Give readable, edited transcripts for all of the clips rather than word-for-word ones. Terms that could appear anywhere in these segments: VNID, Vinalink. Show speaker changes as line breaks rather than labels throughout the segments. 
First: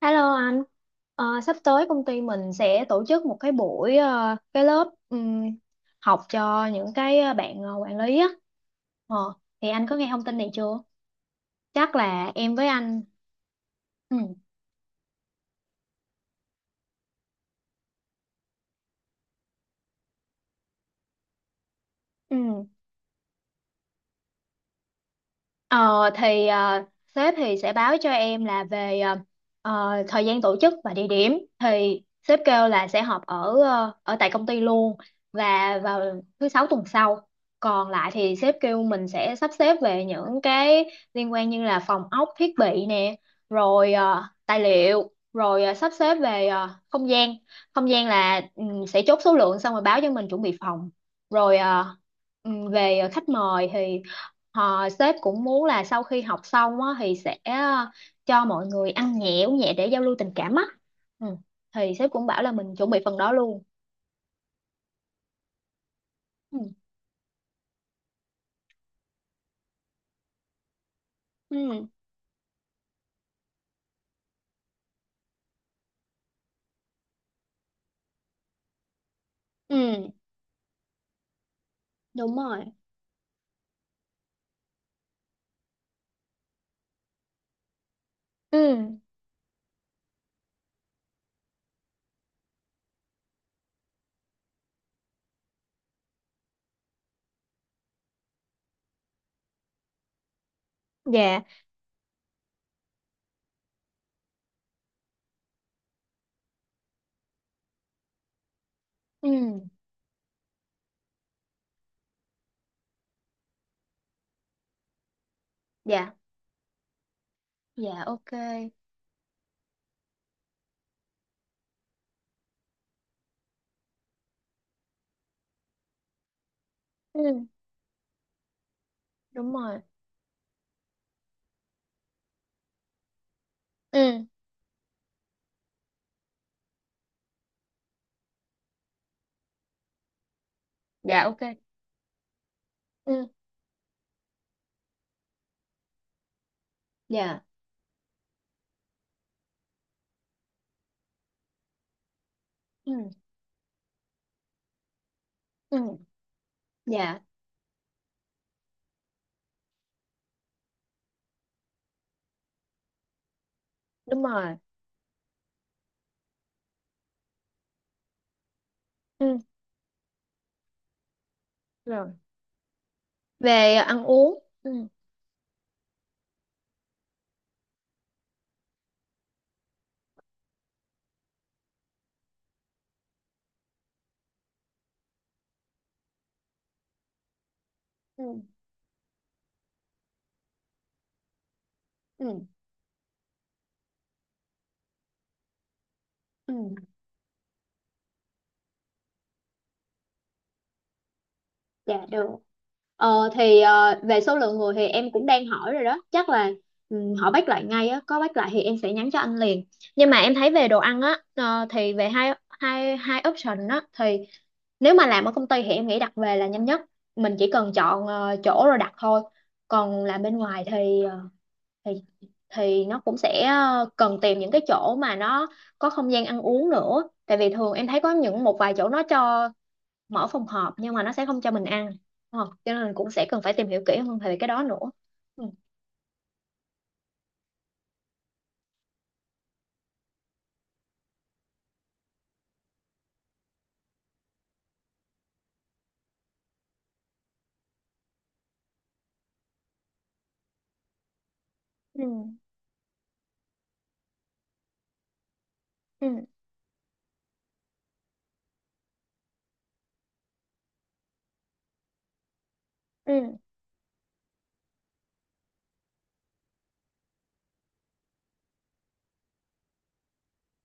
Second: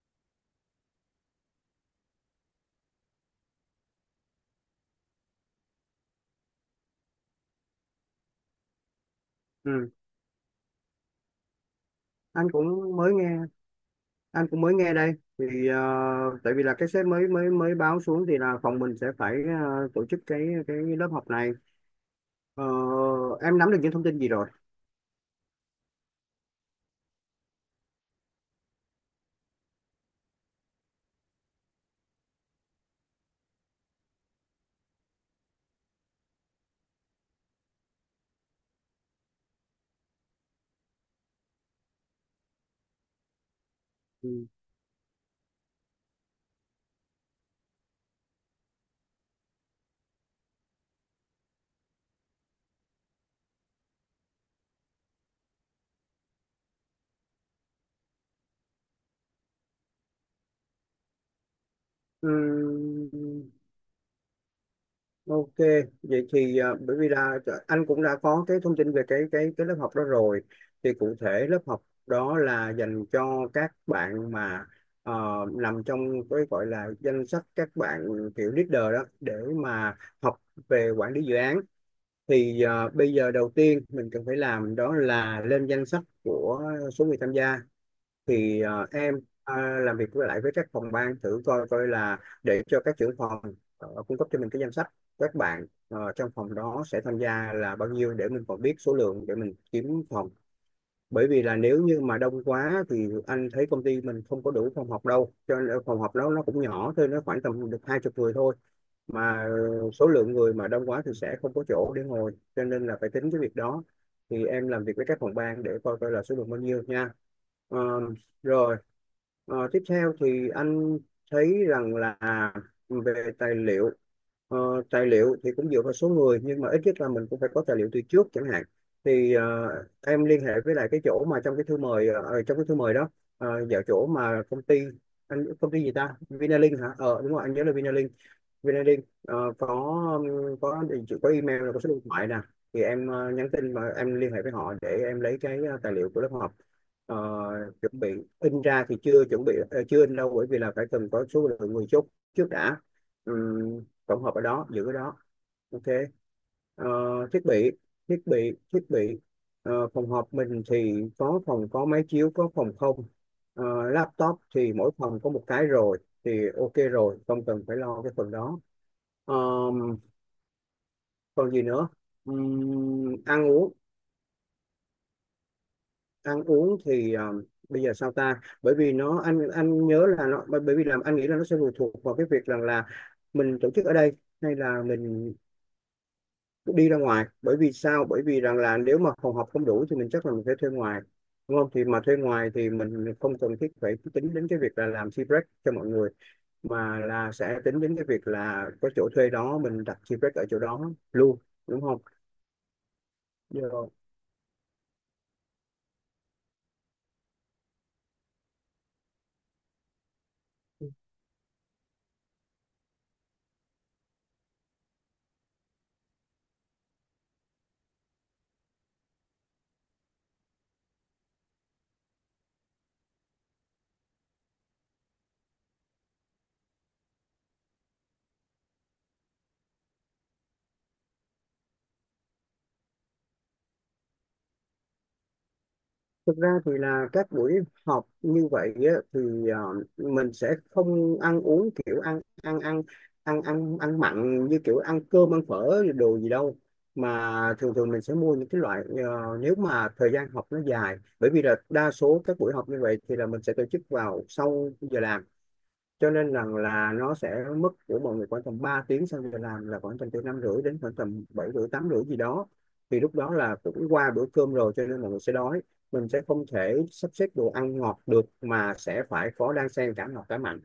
Hello anh. Sắp tới công ty mình sẽ tổ chức một cái buổi cái lớp học cho những cái bạn quản lý á. Ờ, thì anh
Ừ,
có nghe thông tin này chưa? Chắc là
anh
em với
cũng
anh.
mới nghe
Ừ.
anh cũng mới nghe đây thì tại vì là cái sếp mới mới mới báo xuống, thì là phòng mình sẽ phải tổ chức cái lớp học này. Ờ,
Ừ.
em nắm được những thông tin gì rồi?
Ờ thì ờ, Sếp thì sẽ báo cho em là về thời gian tổ chức và địa điểm thì sếp kêu là sẽ họp ở ở tại công ty luôn và vào thứ sáu tuần sau. Còn lại thì sếp kêu mình sẽ sắp xếp về những cái liên quan như là phòng ốc, thiết bị nè, rồi
Ừ.
tài liệu, rồi sắp xếp về không gian. Không gian là ừ, sẽ chốt số lượng xong rồi báo cho mình chuẩn bị phòng. Rồi ờ, về khách mời thì họ sếp cũng muốn là sau khi học xong á, thì sẽ cho mọi người ăn nhẹ uống nhẹ để giao lưu tình cảm á. Ừ, thì sếp cũng bảo là mình chuẩn bị phần đó
Ừm,
luôn.
ok, vậy
Ừ.
thì bởi vì là anh cũng đã có cái thông tin về cái lớp học đó rồi, thì cụ thể lớp học
Ừ.
đó là dành cho các bạn mà ờ, nằm trong cái gọi là danh sách các bạn kiểu leader đó để mà
Ừ.
học về quản lý dự án.
Đúng
Thì
rồi.
bây giờ đầu tiên mình cần phải làm đó là lên danh sách của số người tham gia, thì
Ừ.
em ờ, làm việc với lại với các phòng ban thử coi coi là để cho các trưởng phòng cung cấp cho mình cái danh sách các bạn trong phòng đó sẽ tham gia là bao nhiêu để mình còn biết số lượng để mình kiếm phòng. Bởi
Dạ.
vì là nếu như mà đông quá thì anh thấy công ty mình không có đủ phòng học đâu, cho nên phòng học đó nó cũng nhỏ thôi, nó khoảng tầm được 20 người thôi,
Ừ.
mà số lượng người mà đông quá thì sẽ không có chỗ để ngồi, cho nên là phải tính cái việc đó. Thì em làm việc với các phòng ban để coi coi
Dạ.
là số lượng bao nhiêu nha. Ờ,
Dạ ok.
Rồi. Tiếp theo thì anh thấy rằng là về tài liệu. Ờ, Tài liệu thì cũng dựa vào số người, nhưng mà ít nhất là mình cũng
Ừ.
phải có tài liệu từ trước chẳng hạn. Thì
Đúng rồi.
em liên hệ với lại cái chỗ mà trong cái thư mời ờ, ờ, trong cái thư mời đó, vào chỗ
Ừ.
mà công ty, anh công ty gì ta, Vinalink hả? Ờ Đúng rồi, anh nhớ là Vinalink, VNID. Có,
Dạ
có
ok.
email, là có số điện thoại nè. Thì em
Ừ.
nhắn tin và em liên hệ với họ để em lấy cái tài liệu của lớp học.
Dạ.
Ờ, Chuẩn bị in ra thì chưa chuẩn bị, chưa in đâu, bởi vì là phải cần có số lượng người chốt trước đã.
Ừ.
Tổng hợp ở đó, giữ ở đó,
Ừ.
ok. Ờ,
Dạ.
Thiết bị, thiết bị. Phòng họp mình thì có, phòng có máy chiếu, có phòng không? Ờ,
Đúng
Laptop
rồi.
thì mỗi phòng có một cái rồi, thì ok rồi, không cần phải lo cái phần đó.
Ừ.
Ờm, Còn gì nữa.
Rồi.
Ừm, ăn uống
Về ăn uống, ừ.
ăn uống thì bây giờ sao ta, bởi vì nó, anh nhớ là nó, bởi bởi vì làm anh nghĩ là nó sẽ phụ thuộc vào cái việc rằng là mình tổ chức ở đây hay là mình đi ra ngoài. Bởi vì sao, bởi vì
Ừ.
rằng là nếu mà phòng họp không đủ thì mình chắc là mình phải thuê ngoài, đúng không? Thì mà thuê
Ừ.
ngoài thì mình không cần thiết phải tính đến cái việc là làm tea break cho mọi người,
Ừ.
mà là sẽ tính đến cái việc là có chỗ thuê đó mình đặt tea break ở chỗ đó luôn, đúng không?
Dạ được.
Được rồi.
Về số lượng người thì em cũng đang hỏi rồi đó, chắc là ừ, họ bắt lại ngay á. Có bắt lại thì em sẽ nhắn cho anh liền, nhưng mà em thấy về đồ ăn á, thì về hai hai hai option á thì nếu mà làm ở công ty thì em nghĩ đặt về là nhanh nhất, mình chỉ cần chọn chỗ rồi đặt thôi. Còn làm bên ngoài thì thì thì nó cũng sẽ cần tìm những cái chỗ mà nó có không gian ăn uống nữa, tại vì thường em thấy có những một vài chỗ nó cho mở phòng họp nhưng mà nó sẽ không cho mình ăn, đúng không, cho nên mình cũng sẽ cần phải tìm hiểu kỹ hơn về cái đó nữa. Ừ.
Thực ra thì là các buổi họp như vậy á, thì ờ, mình sẽ không ăn uống kiểu ăn ăn ăn ăn ăn ăn mặn như kiểu ăn cơm ăn phở đồ gì đâu, mà thường thường mình sẽ mua những cái loại nếu mà thời gian học nó dài, bởi vì là đa
Ừ.
số các buổi họp như vậy thì là mình sẽ tổ chức vào sau giờ làm,
Ừ.
cho nên rằng là nó sẽ mất của mọi người khoảng tầm 3 tiếng sau giờ làm, là khoảng tầm từ 5 rưỡi đến khoảng tầm 7 rưỡi 8 rưỡi gì đó. Thì lúc
Ừ.
đó là cũng qua bữa cơm rồi, cho nên mọi người sẽ đói, mình sẽ không thể sắp xếp đồ ăn ngọt được, mà sẽ phải có đan xen cả ngọt cả mặn.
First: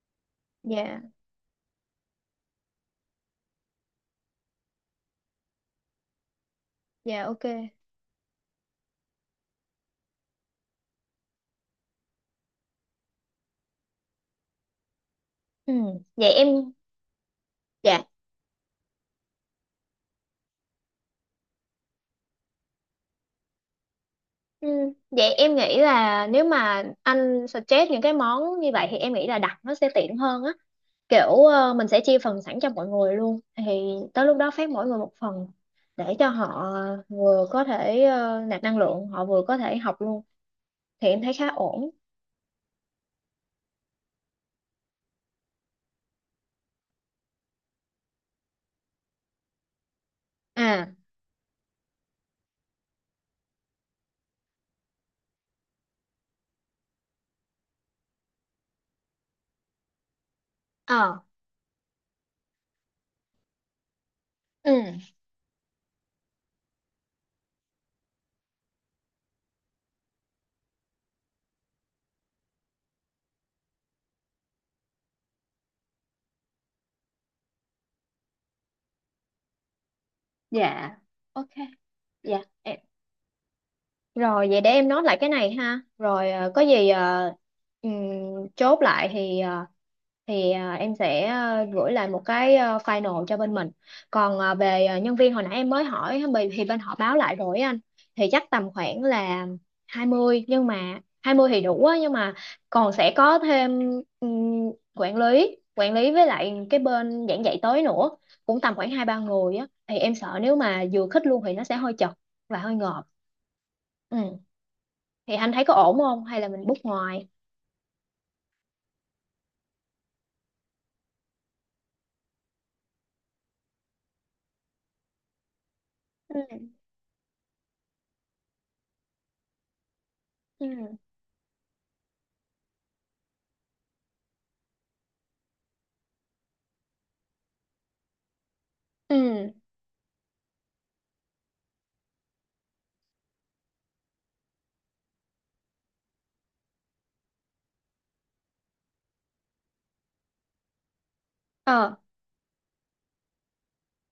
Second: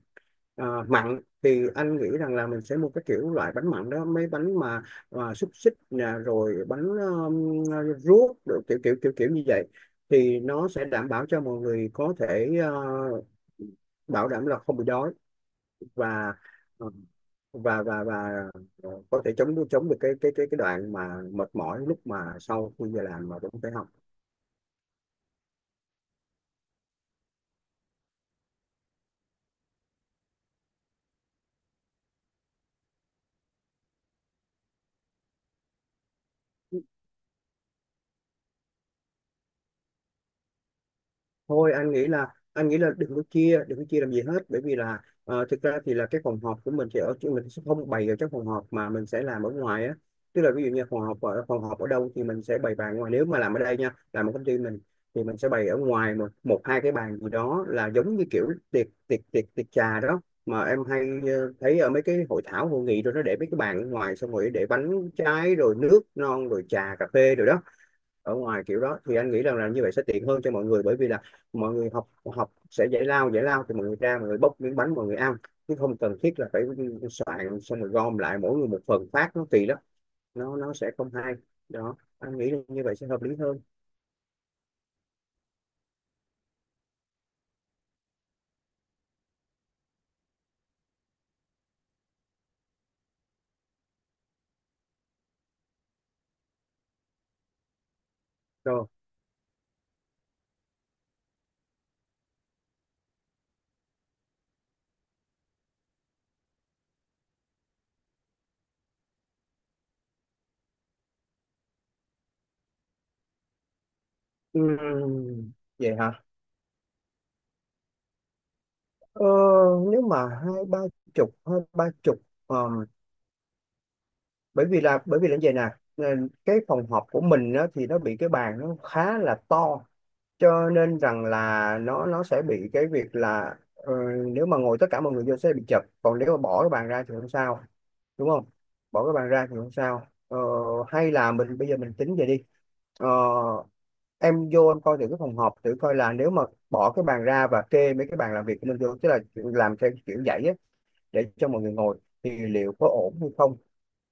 À,
Dạ.
mặn thì anh nghĩ rằng là mình sẽ mua cái kiểu loại bánh mặn đó, mấy bánh mà xúc xích nè, rồi bánh
Dạ ok.
ruốc, rồi kiểu kiểu kiểu kiểu như vậy. Thì nó sẽ đảm bảo cho mọi người có thể bảo đảm là không bị đói,
Ừ. Vậy
và
em,
ờ, và
dạ,
và và có thể chống chống được cái đoạn mà mệt mỏi lúc mà sau khi giờ làm mà vẫn phải học.
ừ, vậy em nghĩ là nếu mà anh suggest những cái món như vậy thì em nghĩ là đặt nó sẽ tiện hơn á, kiểu mình sẽ chia phần sẵn cho mọi người luôn, thì tới lúc đó phát mỗi người một phần để cho họ vừa có thể nạp năng lượng, họ vừa có thể học luôn, thì em thấy khá
Thôi,
ổn.
anh nghĩ là đừng có chia làm gì hết, bởi vì là thực ra thì là cái phòng họp của mình sẽ ở chứ, mình sẽ không bày ở trong phòng họp mà mình sẽ làm ở ngoài á, tức là ví dụ như
À.
phòng họp ở đâu thì mình sẽ bày bàn ngoài, nếu mà làm ở đây nha, làm ở công ty mình, thì mình sẽ bày ở ngoài một một hai cái bàn gì đó, là giống như kiểu tiệc tiệc tiệc tiệc trà đó mà em hay
Ờ.
thấy ở mấy cái hội thảo hội nghị, rồi nó để mấy cái bàn ở ngoài, xong rồi để
Ừ.
bánh trái, rồi nước non, rồi trà cà phê rồi đó. Ở ngoài kiểu đó thì anh nghĩ rằng là như vậy sẽ tiện hơn cho mọi người, bởi vì là mọi người học học sẽ giải lao, thì mọi người ra, mọi người bốc miếng bánh, mọi người ăn, chứ không cần thiết là phải soạn xong rồi gom lại mỗi người một phần phát, nó kỳ lắm, nó sẽ
Dạ
không hay.
ok.
Đó, anh
Dạ
nghĩ là
em
như vậy sẽ hợp lý hơn.
rồi, vậy để em nốt lại cái này ha. Rồi ờ, có gì ờ, ừm, Chốt lại thì em sẽ gửi lại một cái final cho bên mình. Còn về nhân viên hồi nãy em mới hỏi thì bên họ báo lại rồi á anh. Thì chắc tầm
Rồi.
khoảng là 20, nhưng mà 20 thì đủ á, nhưng mà còn sẽ có thêm quản lý với lại cái bên giảng dạy tới nữa, cũng tầm khoảng hai ba người á, thì em sợ nếu mà vừa khích luôn thì nó sẽ hơi chật và hơi ngợp. Ừ, thì anh
Ừm,
thấy có
Vậy
ổn không
hả?
hay là mình book ngoài?
ờ, Nếu mà hai ba chục, hai ba chục, ờ, bởi vì là như vậy nè. ờ, cái
Ừ.
phòng họp của mình á, thì nó bị cái bàn nó khá là to, cho nên
Ừ.
rằng là nó sẽ bị cái việc là nếu mà ngồi tất cả mọi người vô sẽ bị chật, còn nếu mà bỏ cái bàn ra thì không sao, đúng không? Bỏ cái bàn ra
Ừ.
thì không sao. Ờ, Hay là mình bây giờ mình tính vậy đi. Ờ, em vô em coi thử cái phòng họp, thử coi là nếu mà bỏ cái bàn ra và kê mấy cái bàn làm việc của mình vô, tức là làm theo kiểu dãy á, để cho mọi người
Ờ.
ngồi thì liệu có ổn hay không.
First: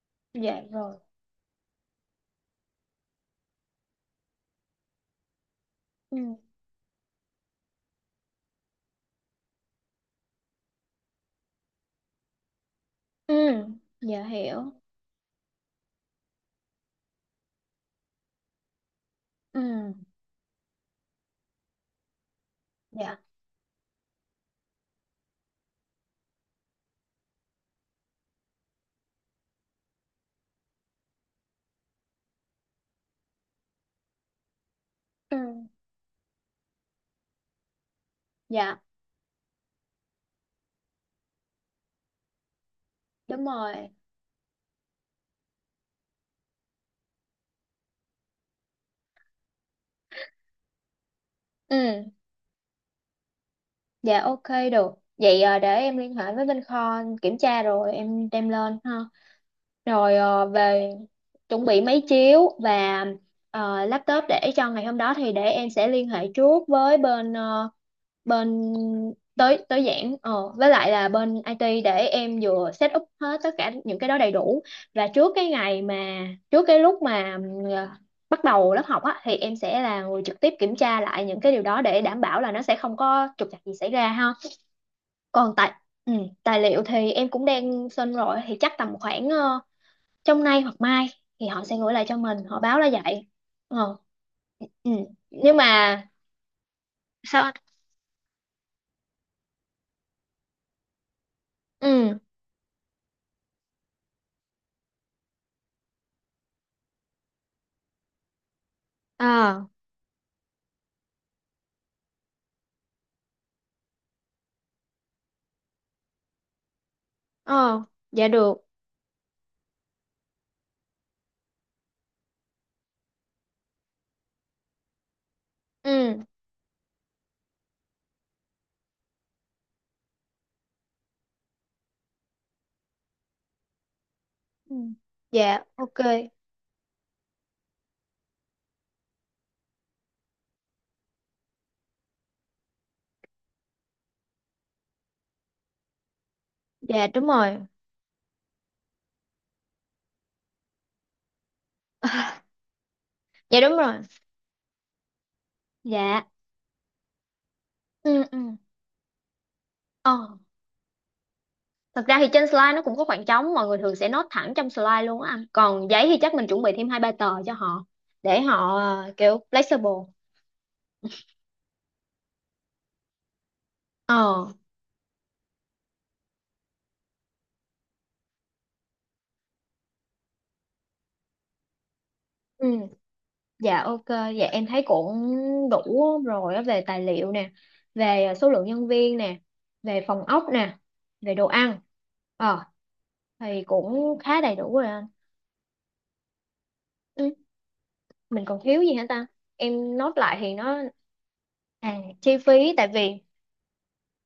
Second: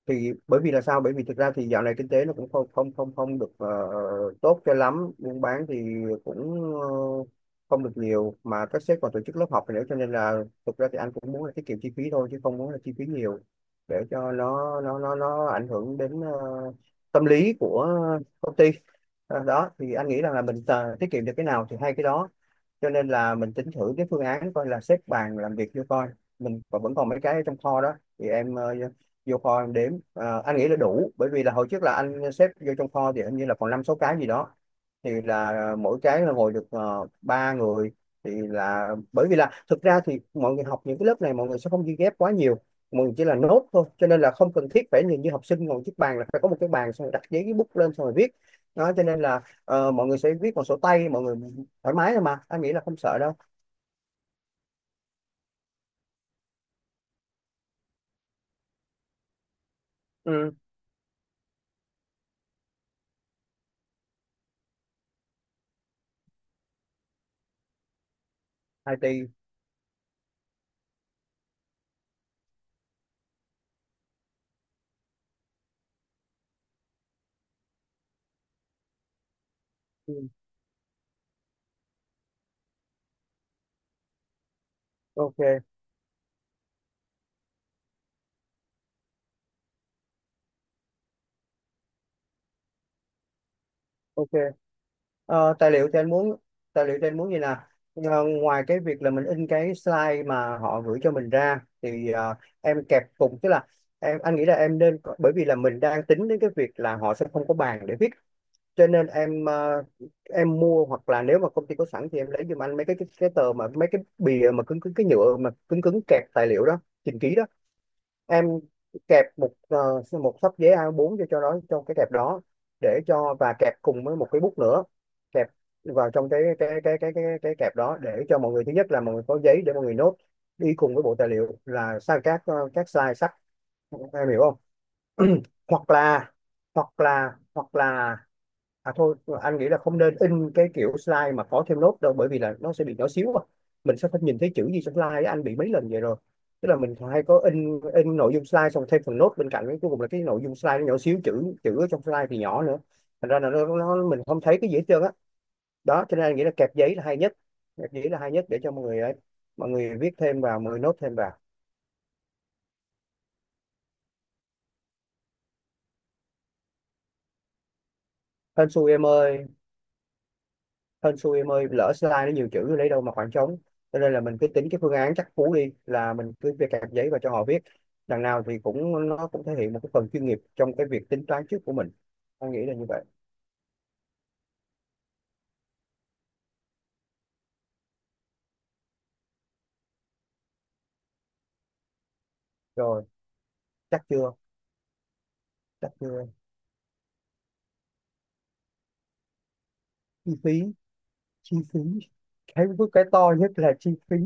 Thì bởi
Dạ
vì là
rồi.
sao, bởi vì thực ra thì dạo này kinh tế nó cũng không không không không được tốt cho lắm, buôn bán thì
Ừ.
cũng không được nhiều, mà các sếp còn tổ chức lớp học nữa, cho nên là thực ra thì anh cũng muốn là tiết kiệm chi phí thôi, chứ không muốn là chi phí
Ừ.
nhiều để
Dạ
cho
hiểu.
nó ảnh hưởng đến tâm lý của công ty.
Ừ.
Đó thì anh nghĩ rằng là mình tiết kiệm được cái nào thì hay cái đó, cho nên
Dạ.
là mình tính thử cái phương án coi là xếp bàn làm việc cho coi. Vẫn còn mấy cái ở trong kho đó, thì em vô kho em đếm. Ờ, anh nghĩ là đủ, bởi vì là hồi trước là anh xếp vô trong kho thì hình như là còn năm sáu cái gì đó, thì
Ừ.
là mỗi cái là ngồi được ba người. Thì
Dạ.
là bởi vì là thực ra thì mọi người học những cái lớp này mọi người sẽ không ghi ghép quá nhiều, mọi người chỉ là
Đúng
nốt thôi,
rồi.
cho nên là không cần thiết phải nhìn như học sinh ngồi chiếc bàn là phải có một cái bàn xong rồi đặt giấy cái bút lên xong rồi viết đó, cho nên là mọi người sẽ viết bằng sổ tay mọi người thoải
Ừ.
mái thôi mà, anh nghĩ là không sợ đâu.
Dạ ok. Được, vậy để em liên hệ với bên kho kiểm tra rồi em đem lên ha.
Ừ.
Về chuẩn bị máy chiếu và laptop để cho ngày hôm đó thì để em sẽ liên hệ trước với bên bên
IT.
tới tới giảng ờ với lại là bên IT để em vừa set up hết tất cả những cái đó đầy đủ, và trước cái ngày mà trước cái lúc mà bắt đầu lớp học á thì em sẽ là
Ừ,
người trực tiếp kiểm tra lại những cái điều đó để đảm bảo là nó sẽ không có trục trặc gì xảy ra ha.
ok,
Còn tài, ừ, tài liệu thì em cũng đang xin rồi, thì chắc tầm khoảng trong nay hoặc mai thì họ sẽ gửi lại cho mình, họ báo là vậy. Ờ.
ok.
Ừ. Nhưng
Tài liệu
mà
thì anh muốn tài liệu thì anh muốn gì
sao
nè?
anh?
Ngoài cái việc là mình in cái slide mà họ gửi cho mình ra, thì
Ừ.
em kẹp cùng, tức là anh nghĩ là bởi vì là mình đang tính đến cái việc là họ sẽ không có bàn để viết, cho nên em
À.
em mua, hoặc là nếu mà công ty có sẵn thì em lấy giùm anh mấy cái cái tờ mà mấy cái bìa mà cứng cứng, cái nhựa mà cứng cứng kẹp tài liệu đó trình ký.
Ờ. Dạ được.
Em kẹp một ờ, một xấp giấy A4 cho đó trong cái kẹp đó, để cho, và kẹp cùng với một cái bút nữa, kẹp Vào
Ừ.
trong cái kẹp đó để cho mọi người, thứ nhất là mọi người có giấy để mọi người nốt đi cùng với bộ tài liệu là sang các các slide sách. Em hiểu không?
Ừ. Dạ
hoặc
ok.
là hoặc là hoặc là À thôi, anh nghĩ là không nên in cái kiểu slide mà có thêm nốt đâu, bởi vì là nó sẽ bị nhỏ xíu à. Mình sẽ phải nhìn thấy chữ gì trong slide á, anh bị mấy lần vậy rồi. Tức là mình
Dạ
hay
đúng
có
rồi.
in nội dung slide xong thêm phần nốt bên cạnh, cuối cùng là cái nội dung slide nó nhỏ xíu, chữ chữ ở trong slide thì nhỏ nữa. Thành ra là
Dạ
nó,
đúng rồi.
nó mình không thấy cái gì hết trơn á. Đó, cho
Dạ.
nên anh nghĩ là kẹp giấy là hay nhất. Kẹp giấy là
Ừ.
hay
Ừ.
nhất để cho mọi người ấy, mọi người viết
Ờ,
thêm vào, mọi người nốt thêm vào.
thật ra thì trên slide nó cũng có khoảng trống, mọi người thường sẽ note thẳng trong slide luôn á anh. Còn giấy thì chắc mình chuẩn bị thêm hai ba tờ cho họ để
Hên
họ
xui em
kiểu
ơi.
flexible.
Hên xui em ơi, lỡ slide nó nhiều chữ lấy đâu mà khoảng trống. Cho nên là mình cứ
Ờ.
tính cái phương án chắc cú đi, là mình cứ viết cạc giấy và cho họ viết, đằng nào thì cũng nó cũng thể hiện một cái phần chuyên nghiệp trong cái việc tính toán trước của mình. Anh nghĩ
Ừ.
là như vậy.
Dạ ok, dạ em thấy cũng đủ rồi á, về tài liệu nè, về số lượng nhân viên nè, về phòng ốc nè, về đồ ăn. Ờ,
Rồi,
thì
chắc
cũng
chưa?
khá đầy đủ rồi anh.
Chắc chưa?
Ừ. Mình còn thiếu gì hả ta, em nốt
Chi
lại thì
phí,
nó.
chi phí.
À, chi
cái
phí. Tại
cái
vì,
to nhất là chi phí.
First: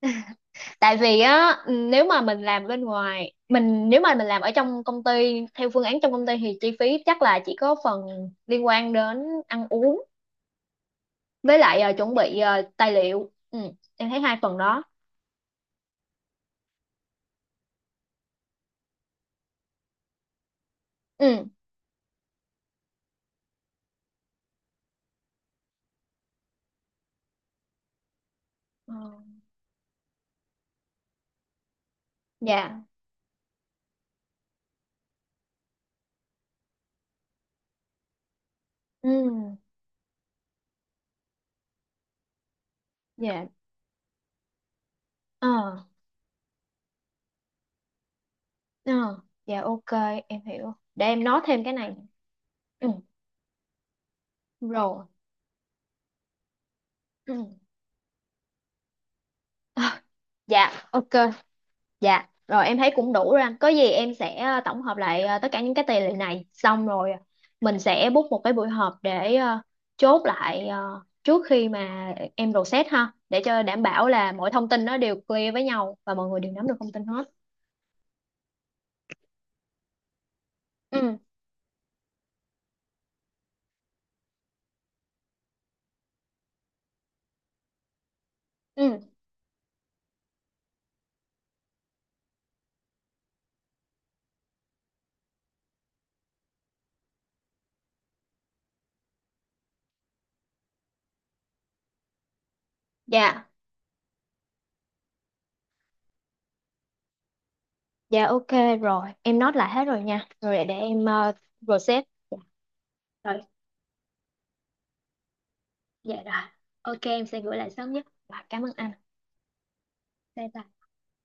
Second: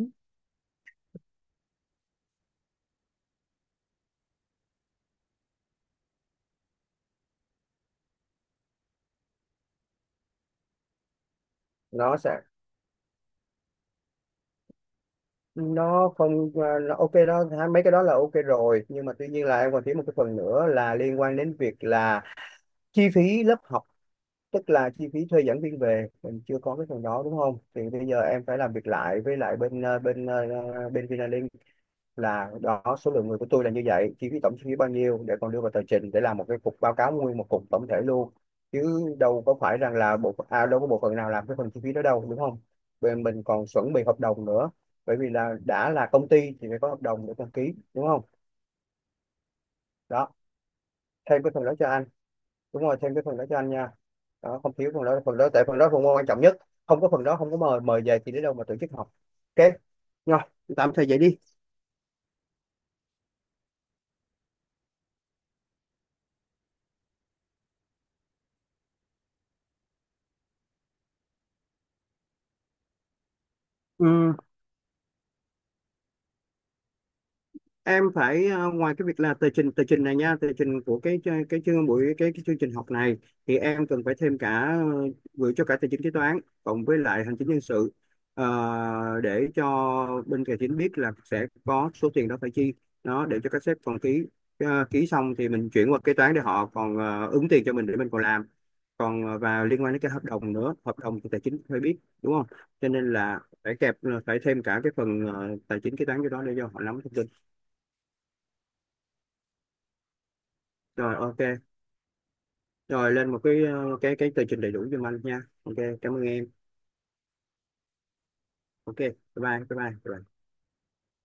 tại vì á, nếu mà mình làm bên ngoài mình, nếu mà mình làm ở trong công ty theo phương án trong công ty thì chi phí chắc là chỉ có phần liên quan đến ăn uống với lại chuẩn
Nó
bị
sẽ
tài liệu, ừ, em thấy hai phần đó.
nó không à, Nó ok đó ha, mấy cái đó là ok rồi, nhưng mà tuy nhiên là em còn thiếu một cái phần nữa là liên quan
Ừ.
đến việc là chi phí lớp học. Tức là chi phí thuê giảng viên về mình chưa có cái phần đó, đúng không? Thì bây giờ em phải làm việc
Ờ.
lại với lại bên Vinalink, là
Dạ.
đó, số lượng người của tôi là như vậy, chi phí tổng chi phí bao nhiêu, để còn đưa vào tờ trình để làm một cái cục báo cáo nguyên một cục tổng thể luôn. Chứ đâu có
Ừ.
phải rằng là đâu có bộ phận nào làm cái phần chi phí đó đâu, đúng không? Bên mình
Dạ.
còn chuẩn bị hợp đồng nữa, bởi vì
Ờ.
là đã là công ty thì phải có hợp đồng để đăng ký, đúng không?
Ờ. Dạ ok,
Đó,
em hiểu, để em nói
thêm cái
thêm
phần
cái
đó cho
này.
anh. Đúng
Ừ.
rồi, thêm cái phần đó cho anh nha. Đó, không thiếu phần
Rồi.
đó, phần đó tại phần đó phần môn quan trọng nhất. Không có phần đó không có
Ừ.
mời mời về thì đến đâu mà tổ chức học. Ok,
Ờ.
rồi,
Dạ
tạm thời
ok.
vậy đi.
Dạ, rồi em thấy cũng đủ rồi anh. Có gì em sẽ tổng hợp lại tất cả những cái tài liệu này xong rồi mình sẽ book một cái buổi họp để chốt lại trước khi mà em process ha, để cho đảm bảo là
Ừ,
mọi thông tin nó đều clear với nhau và mọi người đều nắm được thông tin hết.
em phải ngoài cái việc là tờ trình này nha, tờ trình của
Ừ.
cái cái cái chương trình học này, thì em cần phải thêm cả gửi cho cả tài chính kế toán cộng với lại hành chính nhân sự.
Ừ.
Để cho bên tài chính biết là sẽ có số tiền đó phải chi, nó để cho các sếp còn ký. Ờ, ký xong thì mình chuyển qua kế toán để họ còn ứng tiền cho mình để mình còn làm, còn vào liên quan đến cái hợp đồng nữa, hợp đồng thì tài chính phải biết, đúng không? Cho nên là
Dạ.
phải kẹp phải thêm cả cái phần tài chính kế toán cho đó để cho họ nắm thông tin.
Dạ ok. Rồi, em note lại hết rồi nha. Rồi, để em
Rồi, ok,
process.
rồi lên một
Rồi,
cái cái tờ trình đầy đủ cho anh nha. Ok, cảm
dạ
ơn
rồi.
em.
Ok, em sẽ gửi lại sớm nhất. Và cảm ơn anh.
Ok, bye bye bye bye, bye bye.
Bye bye.